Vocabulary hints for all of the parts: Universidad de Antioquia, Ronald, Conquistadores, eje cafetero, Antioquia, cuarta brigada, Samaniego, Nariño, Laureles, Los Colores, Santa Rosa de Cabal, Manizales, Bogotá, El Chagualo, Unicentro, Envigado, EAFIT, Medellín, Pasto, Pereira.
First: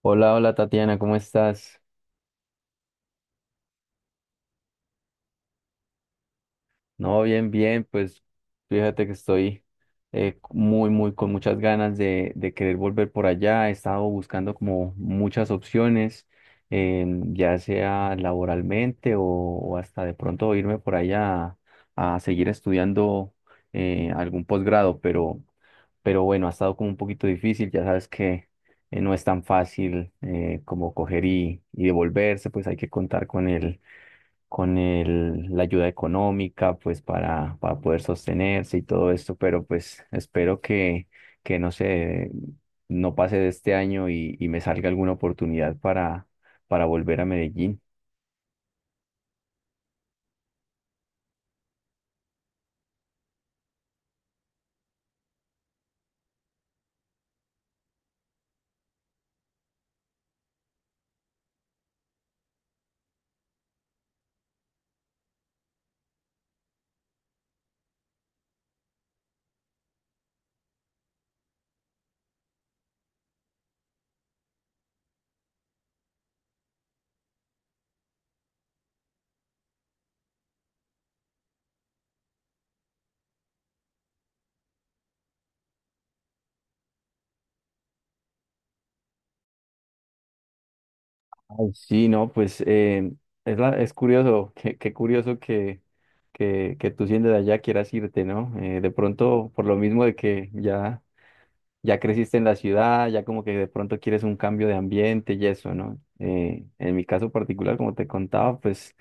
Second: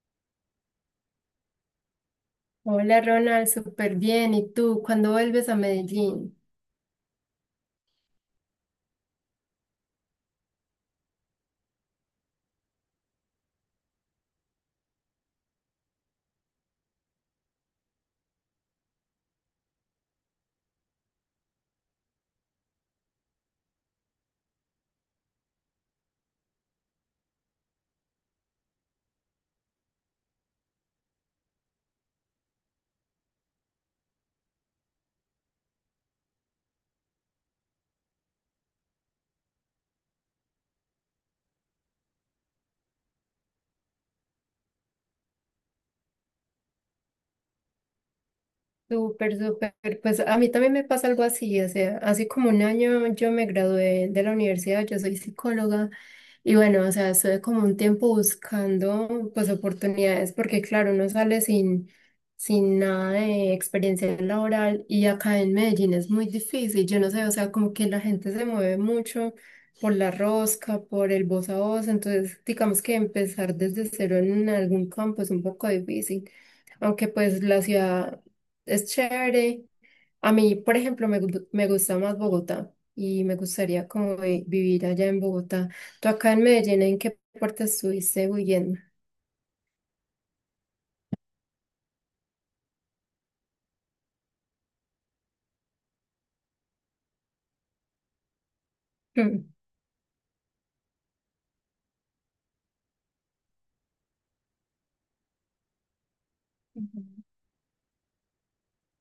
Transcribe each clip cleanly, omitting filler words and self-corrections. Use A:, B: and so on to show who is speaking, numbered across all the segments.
A: Hola, hola Tatiana, ¿cómo estás?
B: Hola Ronald, súper bien. ¿Y tú? ¿Cuándo vuelves a Medellín?
A: No, bien, bien, pues fíjate que estoy muy, muy, con muchas ganas de querer volver por allá. He estado buscando como muchas opciones, ya sea laboralmente o hasta de pronto irme por allá a seguir estudiando algún posgrado, pero bueno, ha estado como un poquito difícil, ya sabes que no es tan fácil como coger y devolverse, pues hay que contar con el con la ayuda económica, pues para poder sostenerse y todo esto, pero pues espero que no sé, no pase de este año y me salga alguna oportunidad para volver a Medellín.
B: Súper, súper. Pues a mí también me pasa algo así, o sea, hace como un año yo me gradué de la universidad, yo soy psicóloga. Y bueno, o sea, estuve como un tiempo buscando pues oportunidades porque claro, uno sale sin nada de experiencia laboral y acá en Medellín es muy difícil. Yo no sé, o sea, como que la gente se mueve mucho por la rosca, por el voz a voz, entonces digamos que empezar desde cero en algún campo es un poco difícil. Aunque pues la ciudad es chévere a mí, por ejemplo, me gusta más Bogotá y me gustaría como vivir allá en Bogotá. ¿Tú acá en Medellín, en qué parte estuviste huyendo?
A: Ay, sí, no, pues es, es curioso, qué, qué curioso que, que tú siendo de allá quieras irte, ¿no? De pronto,
B: Mm,
A: por lo mismo de que ya... ya creciste en la ciudad, ya como que de pronto quieres un cambio de ambiente y eso, ¿no? En
B: Ujú.
A: mi caso particular, como te contaba, pues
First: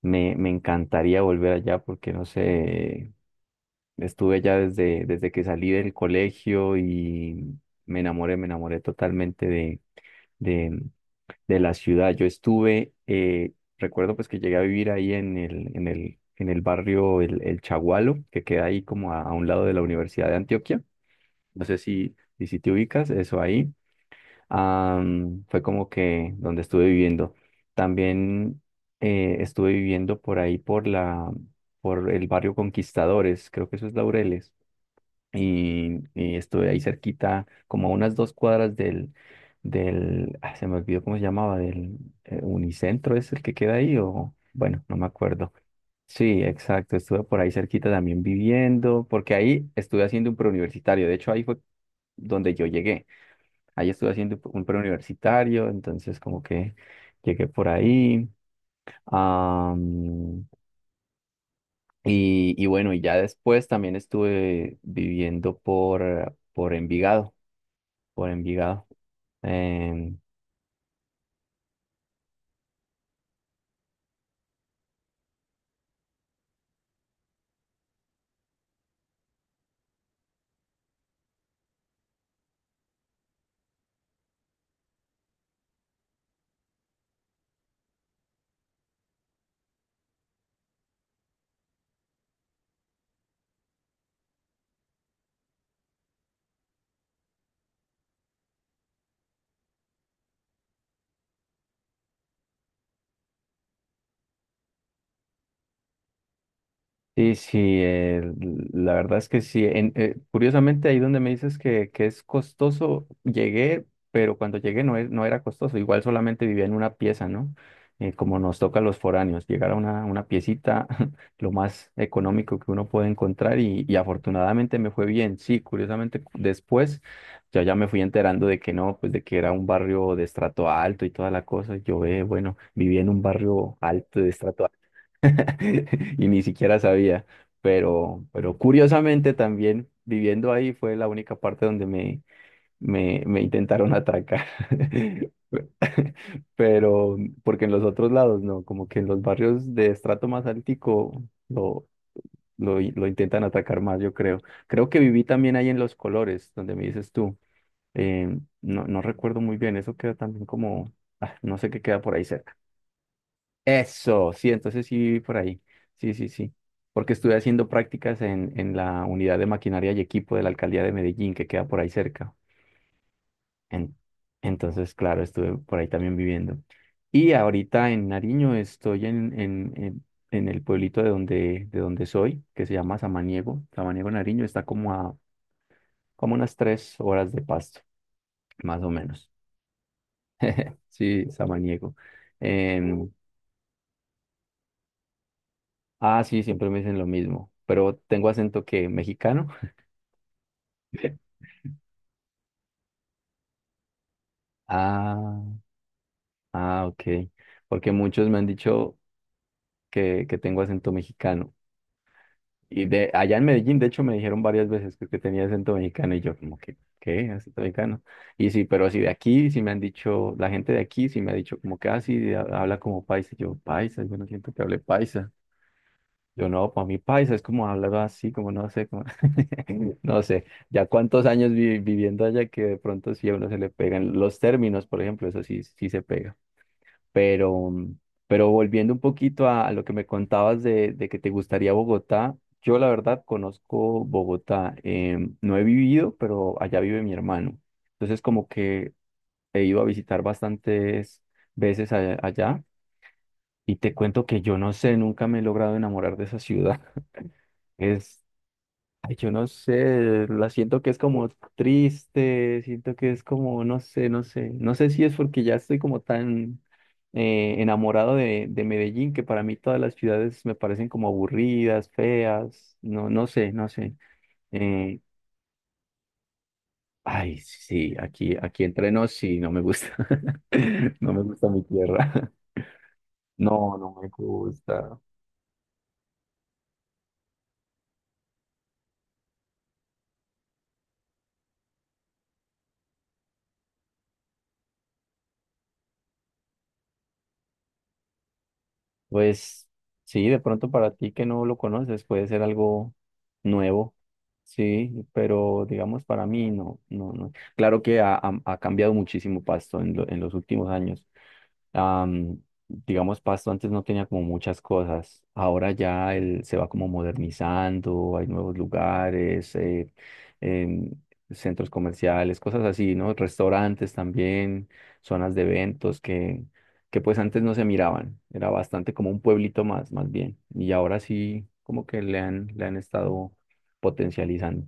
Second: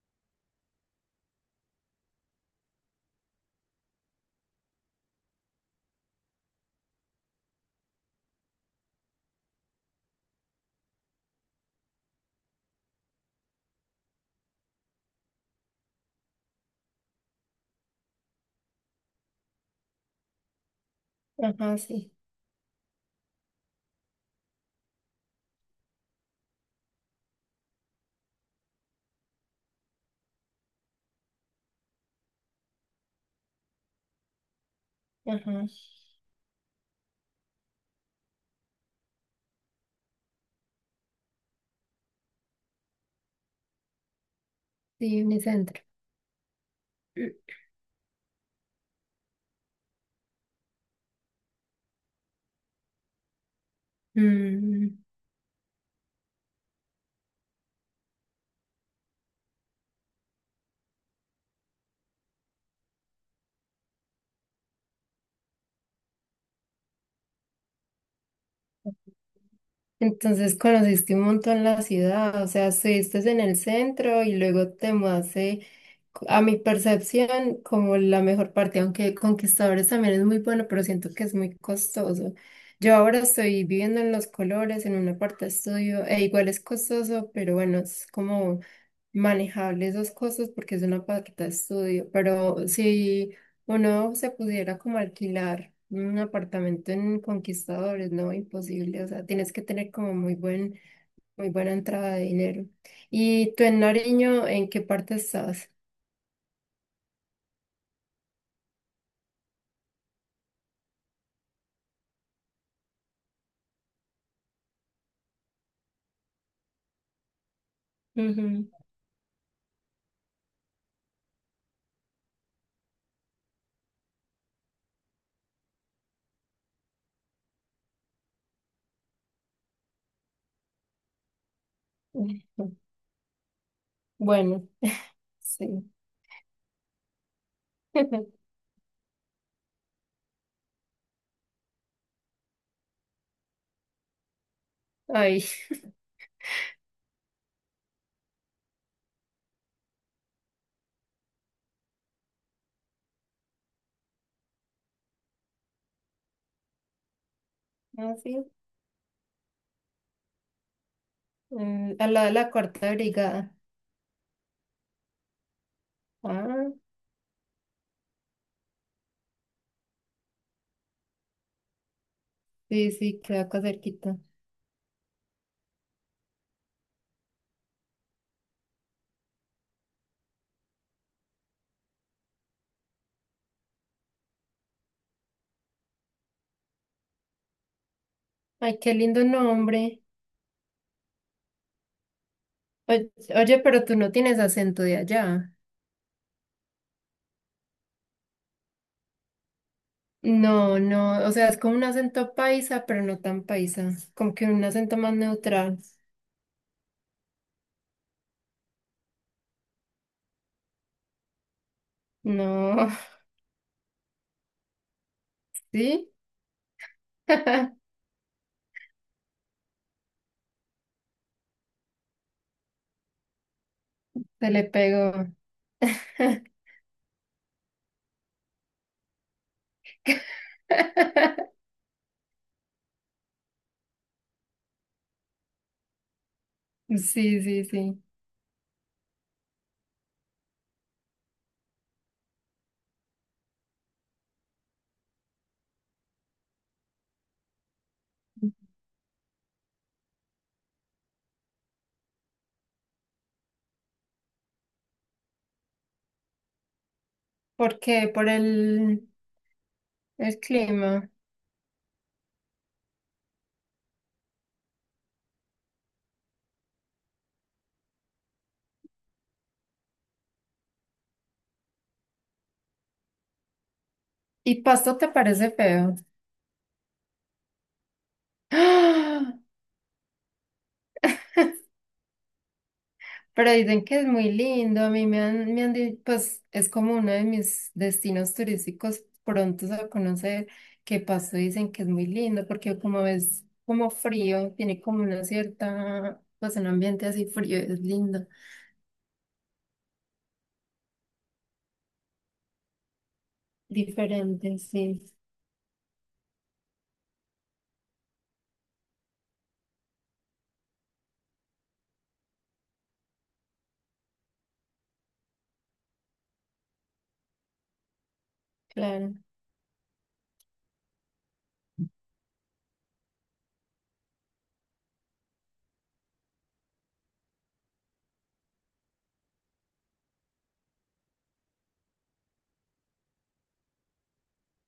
A: me encantaría volver allá porque, no sé, estuve allá desde, desde que salí del colegio y me enamoré totalmente de, de la ciudad. Yo estuve, recuerdo pues que llegué a vivir ahí en el, en el, en el barrio El Chagualo, que queda ahí como a un lado de la Universidad de Antioquia. No
B: Ajá,
A: sé
B: sí.
A: si, y si te ubicas, eso ahí. Fue como que donde estuve viviendo. También estuve viviendo por ahí por la, por el barrio Conquistadores, creo que eso es Laureles.
B: Ajá,
A: Y estuve ahí cerquita, como a unas dos cuadras del, del, ah, se me olvidó cómo se llamaba, del Unicentro, es el que queda ahí, o bueno, no me
B: sí, mi
A: acuerdo.
B: centro.
A: Sí, exacto, estuve por ahí cerquita también viviendo, porque ahí estuve haciendo un preuniversitario, de hecho ahí fue donde yo llegué. Ahí estuve haciendo un
B: Mm,
A: preuniversitario, entonces como que llegué por ahí. Am, y bueno, y ya después también estuve viviendo por Envigado, por Envigado. em,
B: Entonces conociste un montón la ciudad, o sea, estuviste en el centro y luego te mudaste, a mi percepción, como la mejor parte, aunque Conquistadores también es muy bueno, pero siento que es muy costoso. Yo ahora estoy viviendo en Los Colores, en una parte estudio, e igual es costoso, pero bueno, es como manejable esos costos porque es una paqueta de estudio, pero si uno se pudiera como alquilar un apartamento en Conquistadores, no, imposible, o sea, tienes que tener como muy buen, muy buena entrada de dinero. ¿Y tú en Nariño, en qué parte estás?
A: Sí, sí, la verdad es que sí. Curiosamente, ahí donde me dices que es costoso, llegué, pero cuando llegué no, no era costoso. Igual solamente vivía en una pieza, ¿no? Como nos
B: Ujú.
A: toca a los foráneos, llegar a una piecita, lo más económico que uno puede encontrar y afortunadamente me fue bien. Sí, curiosamente después ya, ya me fui enterando de que no, pues de que era un barrio de estrato alto y toda la cosa. Yo, bueno,
B: Ujú.
A: viví en un barrio alto de estrato
B: Bueno, sí.
A: y ni siquiera sabía, pero curiosamente también viviendo ahí fue la única parte donde me intentaron atracar.
B: Ay,
A: Pero, porque en los otros lados no, como que en los barrios de estrato más altico lo, lo intentan atacar más, yo creo. Creo que viví también ahí en Los Colores, donde me dices tú.
B: ah, sí.
A: No, no recuerdo muy bien, eso queda también como, ah, no sé qué queda
B: Al
A: por ahí
B: lado de la cuarta brigada.
A: eso, sí, entonces sí viví por ahí. Sí, sí, sí.
B: Ah,
A: Porque estuve haciendo prácticas en la unidad de maquinaria y equipo de la alcaldía de Medellín, que queda por ahí cerca.
B: sí, sí, queda acá
A: En-
B: cerquita.
A: entonces, claro, estuve por ahí también viviendo. Y ahorita en Nariño estoy en el pueblito de donde soy, que se llama Samaniego. Samaniego Nariño está como a como unas tres horas de Pasto,
B: Ay,
A: más o
B: qué lindo
A: menos.
B: nombre.
A: Sí, Samaniego. Em,
B: Oye, pero tú no tienes acento de allá.
A: ah, sí, siempre me dicen lo mismo, pero tengo acento que mexicano.
B: No, no, o sea, es como un acento paisa, pero no tan paisa, como que un acento más
A: Ah,
B: neutral.
A: ah, ok. Porque muchos me han dicho que tengo acento mexicano. Y
B: No,
A: de allá en Medellín, de hecho, me dijeron varias veces que tenía acento
B: ¿sí?
A: mexicano y yo como que, ¿qué? ¿Acento
B: Se
A: mexicano? Y sí, pero sí de aquí, sí me han dicho, la gente de aquí sí me ha dicho como que, ah, sí, habla como paisa. Y yo, paisa, yo no siento que
B: le
A: hable
B: pegó.
A: paisa. Yo no, para mí paisa es como hablar así, como no sé, como... no sé. Ya cuántos años viviendo allá que de pronto sí a uno se le pegan los términos, por ejemplo, eso sí, sí se pega.
B: Sí, sí,
A: Pero,
B: sí.
A: pero volviendo un poquito a lo que me contabas de que te gustaría Bogotá, yo la verdad conozco Bogotá. No he vivido, pero allá vive mi hermano. Entonces como que he ido a visitar bastantes veces allá y te cuento que yo no sé, nunca me he logrado enamorar de esa ciudad.
B: ¿Por qué?
A: Es
B: Por
A: ay, yo no sé,
B: el
A: la siento que es
B: clima.
A: como triste, siento que es como, no sé, no sé, no sé si es porque ya estoy como tan enamorado de Medellín que para mí todas las ciudades me parecen como aburridas, feas, no, no sé, no sé.
B: ¿Y Pasto
A: Eh,
B: te parece feo?
A: ay, sí, aquí, aquí entre nos sí, no me gusta, no me gusta mi tierra,
B: Pero
A: no,
B: dicen
A: no
B: que es
A: me
B: muy lindo, a
A: gusta.
B: mí me han, pues es como uno de mis destinos turísticos prontos a conocer, que Pasto dicen que es muy lindo, porque como es como frío, tiene como una cierta, pues un ambiente así frío, es lindo,
A: Pues sí, de pronto para ti que no lo conoces puede ser algo nuevo,
B: diferente,
A: sí,
B: sí,
A: pero digamos para mí no, no, no. Claro que ha, ha cambiado muchísimo Pasto en, en los últimos años. Am, digamos, Pasto antes no tenía como muchas cosas. Ahora ya él se va como modernizando, hay nuevos
B: claro.
A: lugares, em, centros comerciales, cosas así, ¿no? Restaurantes también, zonas de eventos que pues antes no se miraban. Era bastante como un pueblito más, más bien. Y ahora sí, como que le han estado potencializando.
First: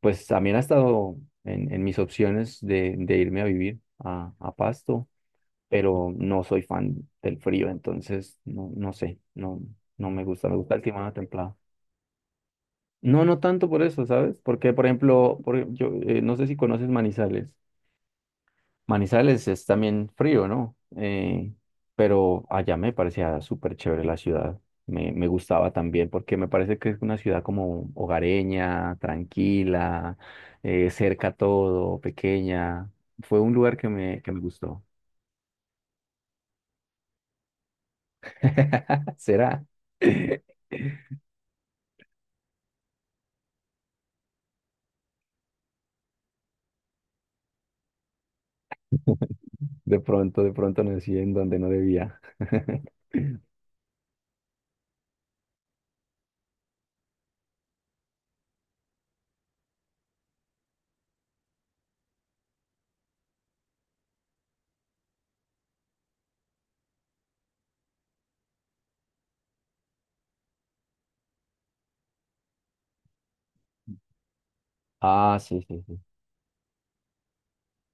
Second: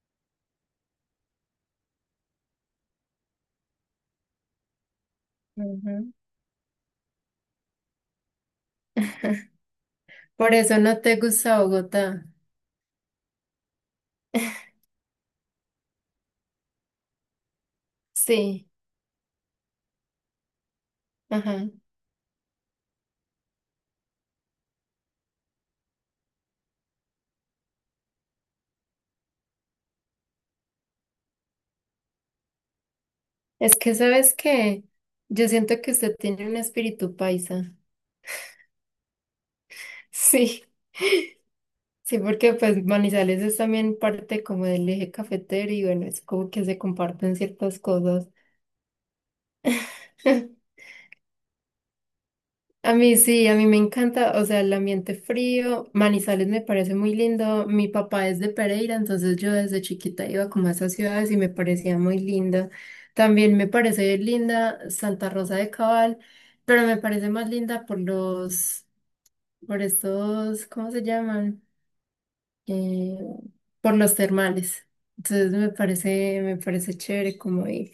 A: Pues también ha estado en mis opciones de irme a vivir a Pasto pero
B: Ujú.
A: no soy fan del frío, entonces no, no sé, no, no me gusta,
B: Por
A: me gusta
B: eso
A: el
B: no
A: clima
B: te
A: templado.
B: gusta Bogotá.
A: No, no tanto por eso, ¿sabes? Porque, por ejemplo, yo, no sé si conoces Manizales.
B: Sí,
A: Manizales es también frío, ¿no?
B: ajá.
A: Pero allá me parecía súper chévere la ciudad. Me gustaba también porque me parece que es una ciudad como hogareña, tranquila, cerca todo, pequeña. Fue un lugar
B: Es que
A: que
B: sabes
A: me gustó.
B: que yo siento que usted tiene un espíritu paisa.
A: ¿Será?
B: Sí. Sí, porque pues Manizales es también parte como del eje cafetero y bueno, es como que se comparten ciertas cosas.
A: De pronto nací en donde no debía.
B: A mí sí, a mí me encanta, o sea, el ambiente frío, Manizales me parece muy lindo. Mi papá es de Pereira, entonces yo desde chiquita iba como a esas ciudades y me parecía muy linda. También me parece linda Santa Rosa de Cabal, pero me parece más linda por los, por estos, ¿cómo se llaman? Eh, por los termales.
A: Ah,
B: Entonces
A: sí, sí, sí.
B: me parece chévere como ir.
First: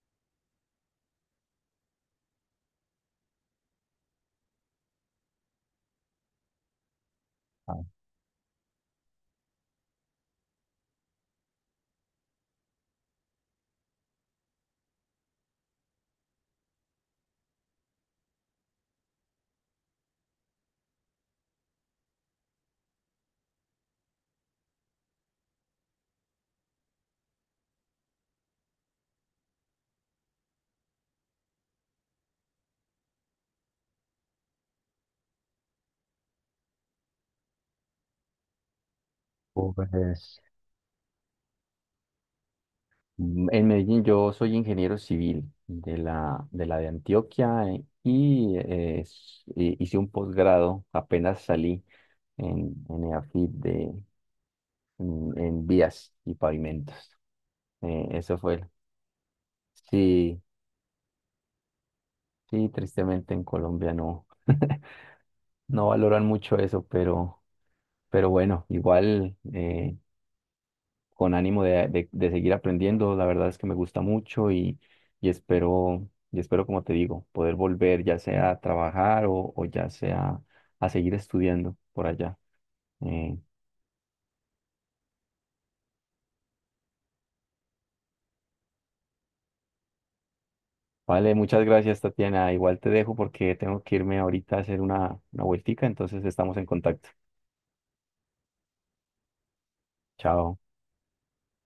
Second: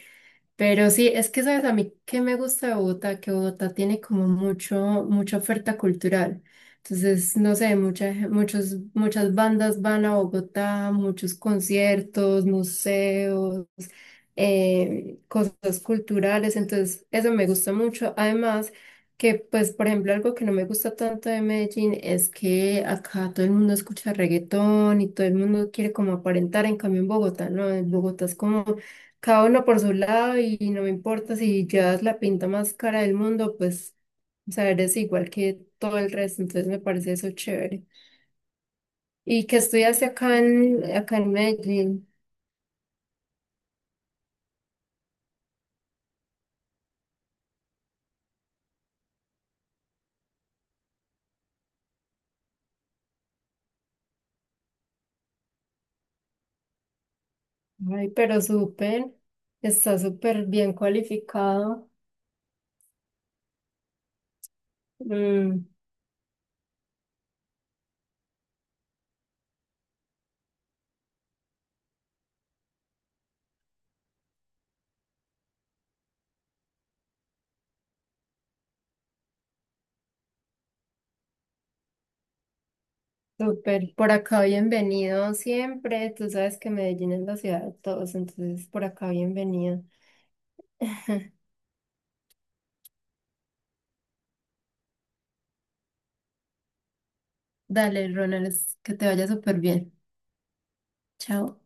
B: Pero sí, es que sabes a mí que me gusta de Bogotá, que Bogotá tiene como mucho, mucha oferta cultural. Entonces, no sé,
A: Ah,
B: muchas, muchos, muchas bandas van a Bogotá, muchos conciertos, museos, cosas culturales. Entonces, eso me gusta mucho. Además, que pues, por ejemplo, algo que no me gusta tanto de Medellín es que acá todo el mundo escucha reggaetón y todo el mundo quiere como aparentar, en cambio en Bogotá, ¿no? En Bogotá es como cada uno por su lado y no me importa si llevas la pinta más cara del mundo, pues, o sea, eres igual que todo el resto, entonces me parece eso chévere. Y que estudiaste acá
A: pues,
B: en, acá en Medellín,
A: en Medellín yo soy ingeniero civil de la de, la de Antioquia y hice un posgrado, apenas salí en EAFIT de, en vías y pavimentos.
B: ay,
A: Eso
B: pero
A: fue.
B: súper, está
A: Sí,
B: súper bien cualificado.
A: sí, tristemente en Colombia no,
B: Mm.
A: no valoran mucho eso, pero bueno, igual. Con ánimo de, de seguir aprendiendo. La verdad es que me gusta mucho y espero, como te digo, poder volver ya sea a trabajar o ya sea a seguir estudiando por allá. Eh,
B: Súper, por acá bienvenido siempre. Tú sabes que Medellín es la ciudad de todos, entonces por acá bienvenido.
A: vale, muchas gracias, Tatiana. Igual te dejo porque tengo que irme ahorita a hacer una vueltica, entonces estamos en contacto.
B: Dale, Ronald, que te vaya súper bien.
A: Chao.
B: Chao.